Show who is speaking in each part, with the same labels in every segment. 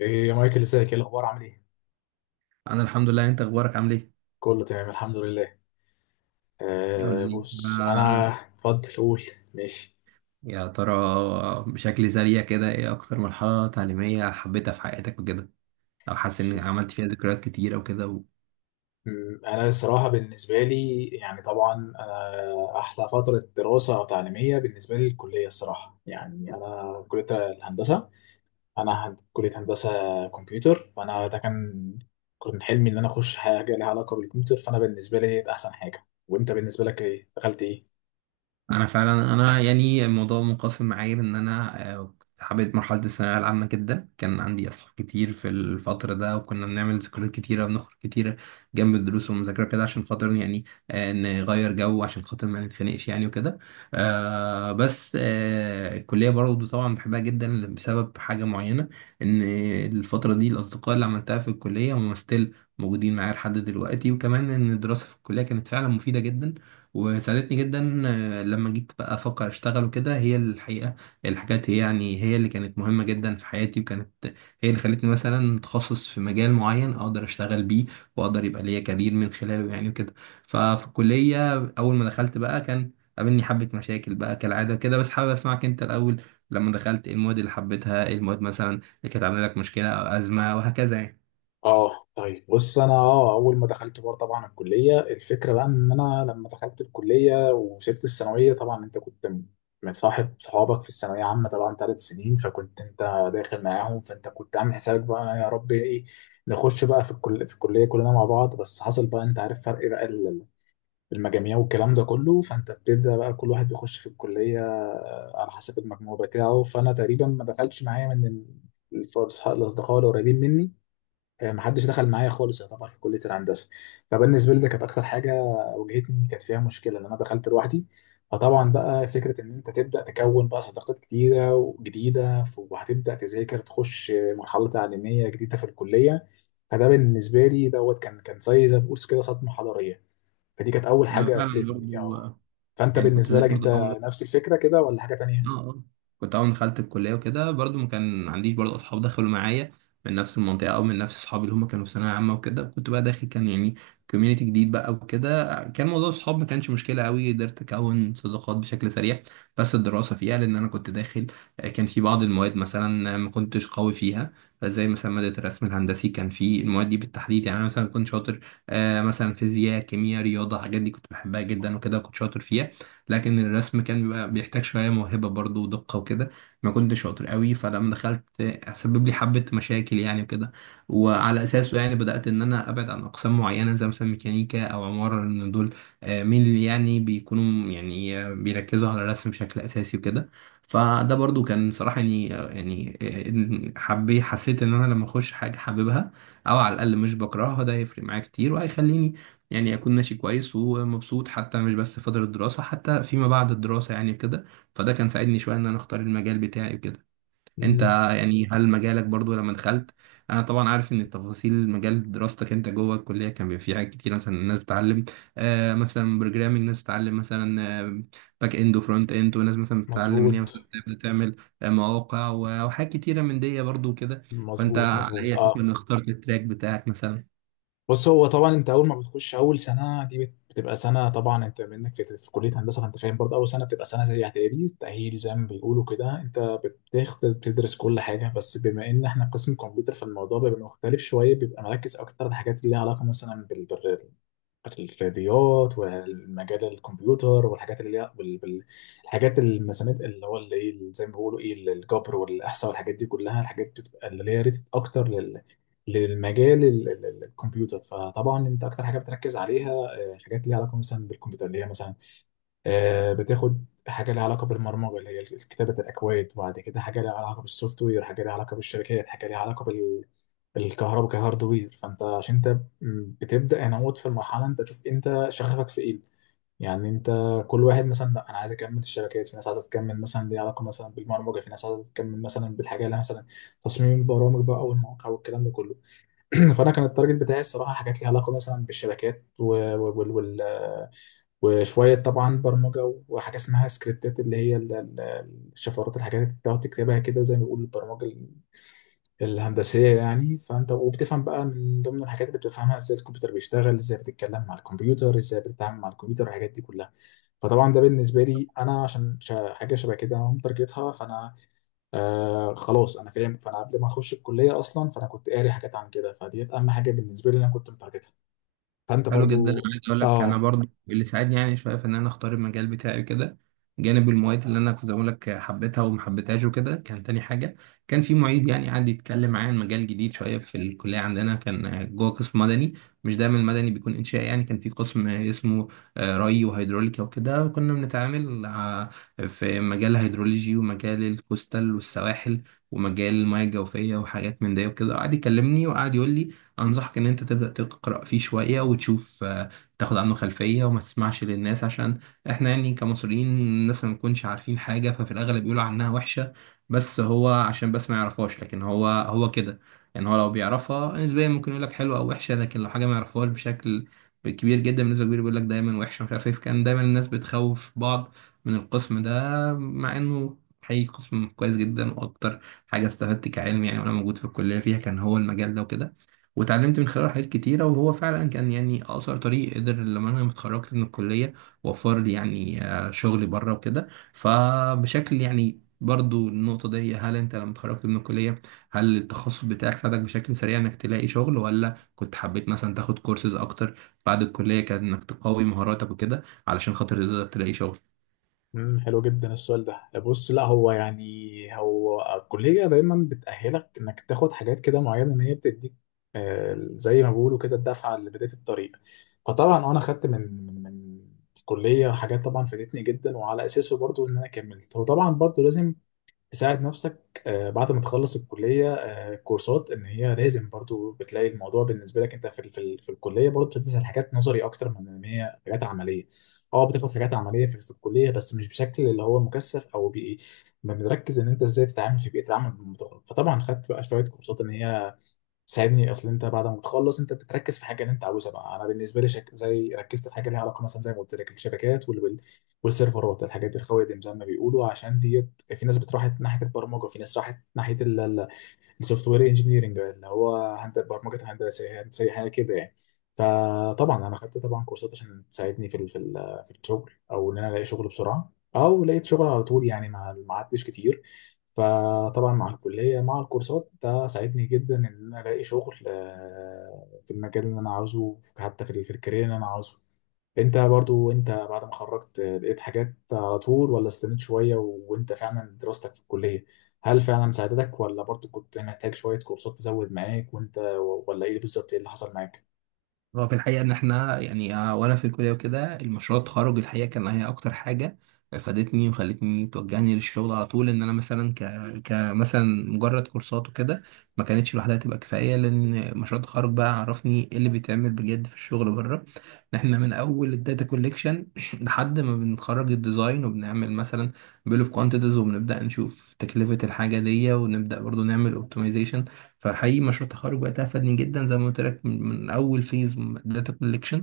Speaker 1: ايه يا مايكل، ازيك؟ ايه الاخبار؟ عامل ايه؟
Speaker 2: انا الحمد لله. انت اخبارك عامل ايه؟
Speaker 1: كله تمام الحمد لله.
Speaker 2: قول
Speaker 1: آه،
Speaker 2: لي
Speaker 1: بص انا
Speaker 2: بقى،
Speaker 1: اتفضل قول. ماشي.
Speaker 2: يا ترى بشكل سريع كده ايه اكتر مرحله تعليميه حبيتها في حياتك وكده، او حاسس ان
Speaker 1: س-
Speaker 2: عملت فيها ذكريات كتير او كده؟
Speaker 1: انا الصراحه بالنسبه لي يعني طبعا. انا احلى فتره دراسه او تعليميه بالنسبه لي الكليه الصراحه يعني، انا كليه الهندسه. انا كليه هندسه كمبيوتر، فانا ده كان حلمي ان انا اخش حاجه لها علاقه بالكمبيوتر، فانا بالنسبه لي ده احسن حاجه. وانت بالنسبه لك ايه؟ دخلت ايه؟
Speaker 2: انا فعلا يعني الموضوع منقسم معايا ان انا كنت حبيت مرحله الثانويه العامه جدا. كان عندي اصحاب كتير في الفتره ده وكنا بنعمل ذكريات كتيره، بنخرج كتيره جنب الدروس والمذاكره كده عشان خاطر نغير جو، عشان خاطر ما نتخانقش يعني وكده. بس الكليه برضه طبعا بحبها جدا بسبب حاجه معينه، ان الفتره دي الاصدقاء اللي عملتها في الكليه هم ستيل موجودين معايا لحد دلوقتي، وكمان ان الدراسه في الكليه كانت فعلا مفيده جدا وساعدتني جدا. لما جيت بقى افكر اشتغل وكده، هي الحقيقه الحاجات هي اللي كانت مهمه جدا في حياتي، وكانت هي اللي خلتني مثلا متخصص في مجال معين اقدر اشتغل بيه، واقدر يبقى ليا كارير من خلاله يعني وكده. ففي الكليه اول ما دخلت بقى، كان قابلني حبه مشاكل بقى كالعاده كده، بس حابب اسمعك انت الاول. لما دخلت ايه المواد اللي حبيتها، ايه المواد مثلا اللي كانت عامله لك مشكله او ازمه وهكذا يعني؟
Speaker 1: اه طيب بص انا اه اول ما دخلت بار طبعا الكليه، الفكره بقى ان انا لما دخلت الكليه وسبت الثانويه طبعا انت كنت متصاحب صحابك في الثانويه عامه طبعا 3 سنين، فكنت انت داخل معاهم، فانت كنت عامل حسابك بقى يا رب ايه نخش بقى في في الكليه كلنا مع بعض. بس حصل بقى انت عارف فرق بقى المجاميع والكلام ده كله، فانت بتبدا بقى كل واحد بيخش في الكليه على حسب المجموع بتاعه. فانا تقريبا ما دخلتش معايا من الاصدقاء القريبين مني. محدش دخل معايا خالص يعتبر في كلية الهندسة. فبالنسبة لي ده كانت أكتر حاجة واجهتني، كانت فيها مشكلة لأن أنا دخلت لوحدي. فطبعا بقى فكرة إن أنت تبدأ تكون بقى صداقات كتيرة وجديدة وهتبدأ تذاكر تخش مرحلة تعليمية جديدة في الكلية. فده بالنسبة لي دوت كان زي ما تقول كده صدمة حضارية. فدي كانت أول
Speaker 2: انا
Speaker 1: حاجة
Speaker 2: فعلا
Speaker 1: قابلتني
Speaker 2: برضو آه،
Speaker 1: فأنت
Speaker 2: يعني كنت
Speaker 1: بالنسبة
Speaker 2: زي
Speaker 1: لك
Speaker 2: برضو
Speaker 1: أنت
Speaker 2: اول
Speaker 1: نفس الفكرة كده ولا حاجة
Speaker 2: اه
Speaker 1: تانية؟
Speaker 2: اه كنت اول ما دخلت الكليه وكده برضو ما كان عنديش برضو اصحاب دخلوا معايا من نفس المنطقه او من نفس اصحابي اللي هم كانوا في ثانويه عامه وكده. كنت بقى داخل كان يعني كوميونتي جديد بقى وكده. كان موضوع الصحاب ما كانش مشكله قوي، قدرت اكون صداقات بشكل سريع. بس الدراسه فيها، لان انا كنت داخل، كان في بعض المواد مثلا ما كنتش قوي فيها، زي مثلا ماده الرسم الهندسي. كان في المواد دي بالتحديد يعني انا مثلا كنت شاطر. مثلا فيزياء، كيمياء، رياضه، الحاجات دي كنت بحبها جدا وكده كنت شاطر فيها، لكن الرسم كان بيبقى بيحتاج شوية موهبة برضو ودقة وكده، ما كنتش شاطر قوي. فلما دخلت، سبب لي حبة مشاكل يعني وكده، وعلى أساسه يعني بدأت إن أنا أبعد عن أقسام معينة زي مثلا ميكانيكا أو عمارة، لأن دول آه، مين اللي يعني بيكونوا يعني آه، بيركزوا على الرسم بشكل أساسي وكده. فده برضو كان صراحة يعني آه، يعني آه، حبي حسيت إن أنا لما أخش حاجة حاببها أو على الأقل مش بكرهها، ده هيفرق معايا كتير وهيخليني يعني أكون ماشي كويس ومبسوط، حتى مش بس في فترة الدراسة، حتى فيما بعد الدراسة يعني كده. فده كان ساعدني شوية إن أنا أختار المجال بتاعي وكده. أنت
Speaker 1: مم.
Speaker 2: يعني هل مجالك برضو لما دخلت، أنا طبعا عارف إن التفاصيل مجال دراستك أنت جوه الكلية كان بيبقى فيه حاجات كتير، مثلا الناس بتتعلم مثلا بروجرامينج، ناس بتتعلم مثلا باك إند وفرونت إند، وناس مثلا بتتعلم إن هي مثلا
Speaker 1: مظبوط
Speaker 2: تبدأ تعمل مواقع وحاجات كتيرة من دي برضو كده. فأنت
Speaker 1: مظبوط
Speaker 2: على أي
Speaker 1: مظبوط،
Speaker 2: أساس
Speaker 1: اه.
Speaker 2: من اخترت التراك بتاعك مثلا؟
Speaker 1: بص هو طبعا انت اول ما بتخش اول سنه دي بتبقى سنه. طبعا انت منك في كليه هندسه، فانت فاهم برضه اول سنه بتبقى سنه زي اعدادي تاهيل زي ما بيقولوا كده، انت بتاخد تدرس كل حاجه. بس بما ان احنا قسم كمبيوتر فالموضوع بيبقى مختلف شويه، بيبقى مركز اكتر على الحاجات اللي ليها علاقه مثلا الرياضيات والمجال الكمبيوتر والحاجات اللي هي الحاجات المسامات اللي هو اللي ايه زي ما بيقولوا ايه الجبر والاحصاء والحاجات دي كلها. الحاجات بتبقى اللي هي ريتد اكتر لل للمجال الكمبيوتر. فطبعا انت اكتر حاجه بتركز عليها حاجات ليها علاقه مثلا بالكمبيوتر اللي هي مثلا بتاخد حاجه ليها علاقه بالبرمجه اللي هي كتابه الاكواد، وبعد كده حاجه ليها علاقه بالسوفت وير، حاجه ليها علاقه بالشركات، حاجه ليها علاقه بال بالكهرباء كهاردوير. فانت عشان انت بتبدا هنا موت في المرحله انت تشوف انت شغفك في ايه يعني. انت كل واحد مثلا لا انا عايز اكمل الشبكات، في ناس عايزه تكمل مثلا ليها علاقه مثلا بالبرمجه، في ناس عايزه تكمل مثلا بالحاجه اللي مثلا تصميم البرامج بقى والمواقع والكلام ده كله. فانا كان التارجت بتاعي الصراحه حاجات ليها علاقه مثلا بالشبكات وال- وال- وشوية طبعا برمجة، وحاجة اسمها سكريبتات اللي هي الشفرات، الحاجات اللي بتقعد تكتبها كده زي ما بيقولوا البرمجة الهندسية يعني. فأنت وبتفهم بقى من ضمن الحاجات اللي بتفهمها ازاي الكمبيوتر بيشتغل، ازاي بتتكلم مع الكمبيوتر، ازاي بتتعامل مع الكمبيوتر الحاجات دي كلها. فطبعا ده بالنسبة لي أنا عشان حاجة شبه كده أنا مترجتها. فأنا آه خلاص أنا فاهم، فأنا قبل ما أخش الكلية أصلا فأنا كنت قاري حاجات عن كده، فدي أهم حاجة بالنسبة لي أنا كنت مترجتها. فأنت
Speaker 2: حلو جدا. انا
Speaker 1: برضو
Speaker 2: عايز اقول لك انا
Speaker 1: آه.
Speaker 2: برضو اللي ساعدني يعني شويه في ان انا اختار المجال بتاعي كده، جانب المواد اللي انا كنت بقول لك حبيتها وما حبيتهاش وكده، كان تاني حاجه كان في معيد يعني قعد يتكلم معايا عن مجال جديد شويه في الكليه عندنا. كان جوه قسم مدني، مش دايما المدني بيكون انشائي يعني. كان في قسم اسمه ري وهيدروليكا وكده، وكنا بنتعامل في مجال الهيدرولوجي ومجال الكوستال والسواحل ومجال المياه الجوفيه وحاجات من ده وكده. قعد يكلمني وقعد يقول لي انصحك ان انت تبدا تقرا فيه شويه وتشوف، تاخد عنه خلفيه وما تسمعش للناس، عشان احنا يعني كمصريين الناس ما بنكونش عارفين حاجه، ففي الاغلب بيقولوا عنها وحشه بس هو عشان بس ما يعرفهاش. لكن هو هو كده يعني، هو لو بيعرفها نسبيا ممكن يقول لك حلوه او وحشه، لكن لو حاجه ما يعرفهاش بشكل كبير جدا بالنسبه كبير بيقول لك دايما وحشه مش عارف ايه. فكان دايما الناس بتخوف بعض من القسم ده، مع انه حقيقي قسم كويس جدا. واكتر حاجه استفدت كعلم يعني وانا موجود في الكليه فيها، كان هو المجال ده وكده، واتعلمت من خلاله حاجات كتيرة. وهو فعلا كان يعني أقصر طريق قدر لما أنا اتخرجت من الكلية وفر لي يعني شغل بره وكده. فبشكل يعني برضو النقطة دي، هل أنت لما اتخرجت من الكلية هل التخصص بتاعك ساعدك بشكل سريع إنك تلاقي شغل، ولا كنت حبيت مثلا تاخد كورسز أكتر بعد الكلية كان إنك تقوي مهاراتك وكده علشان خاطر تقدر تلاقي شغل؟
Speaker 1: امم، حلو جدا السؤال ده. بص لا هو يعني هو الكلية دايما بتأهلك انك تاخد حاجات كده معينة ان هي بتديك زي ما بيقولوا كده الدفعة لبداية الطريق. فطبعا انا خدت من الكلية حاجات طبعا فادتني جدا، وعلى اساسه برضو ان انا كملت. وطبعا برضو لازم تساعد نفسك بعد ما تخلص الكلية كورسات ان هي لازم. برضو بتلاقي الموضوع بالنسبة لك انت في في الكلية برضو بتدرس حاجات نظري اكتر من ان هي حاجات عملية. اه بتاخد حاجات عملية في الكلية بس مش بشكل اللي هو مكثف او بيئي. ما بنركز ان انت ازاي تتعامل في بيئة العمل بالمطور. فطبعا خدت بقى شوية كورسات ان هي ساعدني. اصل انت بعد ما تخلص انت بتركز في حاجه اللي انت عاوزها بقى. انا بالنسبه لي زي ركزت في حاجه ليها علاقه مثلا زي ما قلت لك الشبكات والسيرفرات الحاجات الخوادم زي ما بيقولوا. عشان ديت في ناس بتروح ناحيه البرمجه، في ناس راحت ناحيه السوفت وير انجينيرنج اللي هو برمجه الهندسه هندسه حاجه كده يعني. فطبعا انا خدت طبعا كورسات عشان تساعدني في في الشغل، او ان انا الاقي شغل بسرعه، او لقيت شغل على طول يعني ما عدتش كتير. فطبعا مع الكليه مع الكورسات ده ساعدني جدا ان انا الاقي شغل في المجال اللي انا عاوزه، حتى في في الكارير اللي انا عاوزه. انت برضو انت بعد ما خرجت لقيت حاجات على طول ولا استنيت شوية، وانت فعلا دراستك في الكلية هل فعلا ساعدتك ولا برضو كنت محتاج شوية كورسات تزود معاك؟ وانت ولا ايه بالظبط ايه اللي حصل معاك؟
Speaker 2: هو في الحقيقة إن إحنا يعني، وأنا في الكلية وكده، المشروع التخرج الحقيقة كان هي أكتر حاجة فادتني وخلتني توجهني للشغل على طول. إن أنا مثلا كمثلا مجرد كورسات وكده ما كانتش لوحدها تبقى كفاية، لأن مشروع التخرج بقى عرفني إيه اللي بيتعمل بجد في الشغل بره. إن إحنا من أول الداتا كوليكشن لحد ما بنخرج الديزاين وبنعمل مثلا بيل أوف كوانتيتيز، وبنبدأ نشوف تكلفة الحاجة دي ونبدأ برضو نعمل أوبتمايزيشن. فحقيقي مشروع التخرج وقتها فادني جدا، زي ما قلت لك من اول فيز داتا كولكشن،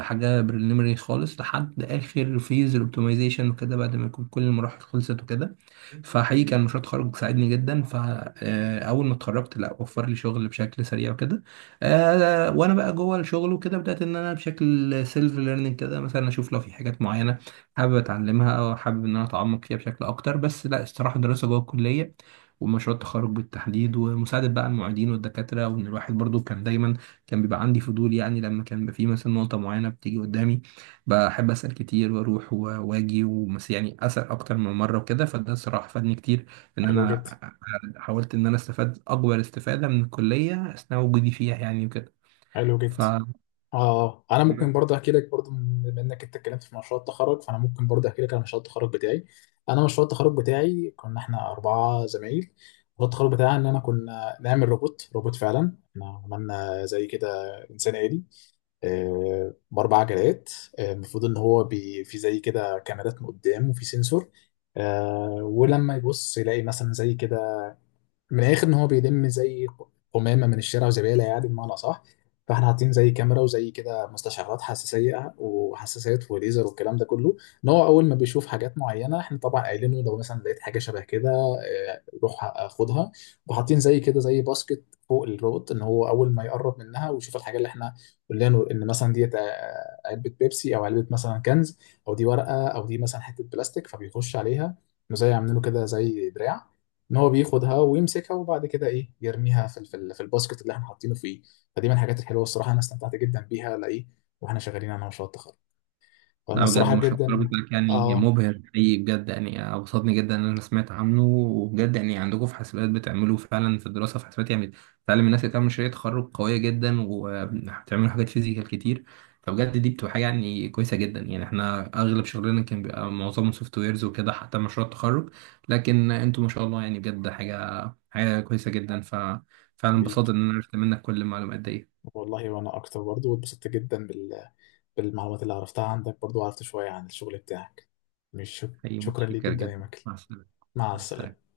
Speaker 2: حاجه بريليمري خالص، لحد اخر فيز الاوبتمايزيشن وكده، بعد ما يكون كل المراحل خلصت وكده. فحقيقي كان مشروع التخرج ساعدني جدا، فأول ما اتخرجت لا وفر لي شغل بشكل سريع وكده. وأنا بقى جوه الشغل وكده بدأت إن أنا بشكل سيلف ليرنينج كده مثلا أشوف لو في حاجات معينة حابب أتعلمها أو حابب إن أنا أتعمق فيها بشكل أكتر. بس لا، الصراحة الدراسة جوه الكلية ومشروع التخرج بالتحديد ومساعدة بقى المعيدين والدكاترة، وإن الواحد برضو كان دايما كان بيبقى عندي فضول يعني، لما كان بيبقى في مثلا نقطة معينة بتيجي قدامي بحب اسال كتير واروح واجي ومس يعني اسال اكتر من مره وكده، فده الصراحه فادني كتير ان
Speaker 1: حلو
Speaker 2: انا
Speaker 1: جدا.
Speaker 2: حاولت ان انا استفاد اكبر استفاده من الكليه اثناء وجودي فيها يعني وكده.
Speaker 1: حلو جدا.
Speaker 2: ف
Speaker 1: اه انا ممكن برضه احكي لك برضه بما انك انت اتكلمت في مشروع التخرج فانا ممكن برضه احكي لك عن مشروع التخرج بتاعي. انا مشروع التخرج بتاعي كنا احنا اربعة زمايل، مشروع التخرج بتاعنا ان انا كنا نعمل روبوت فعلا احنا عملنا زي كده انسان آلي باربع عجلات. المفروض ان هو بي في زي كده كاميرات من قدام وفي سنسور. ولما يبص يلاقي مثلا زي كده من الاخر ان هو بيلم زي قمامه من الشارع وزباله يعني بمعنى صح. فاحنا حاطين زي كاميرا وزي كده مستشعرات حساسيه وحساسات وليزر والكلام ده كله، ان هو اول ما بيشوف حاجات معينه احنا طبعا قايلين له لو مثلا لقيت حاجه شبه كده روح خدها. وحاطين زي كده زي باسكت فوق الروبوت ان هو اول ما يقرب منها ويشوف الحاجه اللي احنا قلنا له ان مثلا ديت علبه بيبسي او علبه مثلا كنز، او دي ورقه، او دي مثلا حته بلاستيك، فبيخش عليها. زي عاملين له كده زي دراع ان هو بياخدها ويمسكها، وبعد كده ايه يرميها في في الباسكت اللي احنا حاطينه فيه. فدي من الحاجات الحلوه الصراحه انا استمتعت جدا بيها لايه واحنا شغالين على مشروع التخرج. فانا
Speaker 2: لا، بجد
Speaker 1: الصراحه
Speaker 2: مشروع التخرج
Speaker 1: جدا
Speaker 2: بتاعك يعني
Speaker 1: اه
Speaker 2: مبهر حقيقي بجد، يعني أبسطني جدا إن أنا سمعت عنه. وبجد يعني عندكم في حاسبات بتعملوا فعلا في الدراسة في حاسبات يعني بتعلم الناس اللي تعمل مشاريع تخرج قوية جدا، وبتعملوا حاجات فيزيكال كتير، فبجد دي بتبقى حاجة كويسة جدا. يعني إحنا أغلب شغلنا كان بيبقى معظمه سوفت ويرز وكده حتى مشروع التخرج، لكن أنتوا ما شاء الله يعني بجد حاجة كويسة جدا. ففعلا انبسطت
Speaker 1: حبيبي.
Speaker 2: إن أنا عرفت منك كل المعلومات دي.
Speaker 1: والله وانا اكتر برضو واتبسطت جدا بالمعلومات اللي عرفتها عندك، برضو عرفت شويه عن الشغل بتاعك. مش
Speaker 2: حقيقي
Speaker 1: شكرا ليك
Speaker 2: متشكر
Speaker 1: جدا يا
Speaker 2: جدا،
Speaker 1: مكل.
Speaker 2: مع السلامة.
Speaker 1: مع
Speaker 2: مع
Speaker 1: السلامه
Speaker 2: السلامة.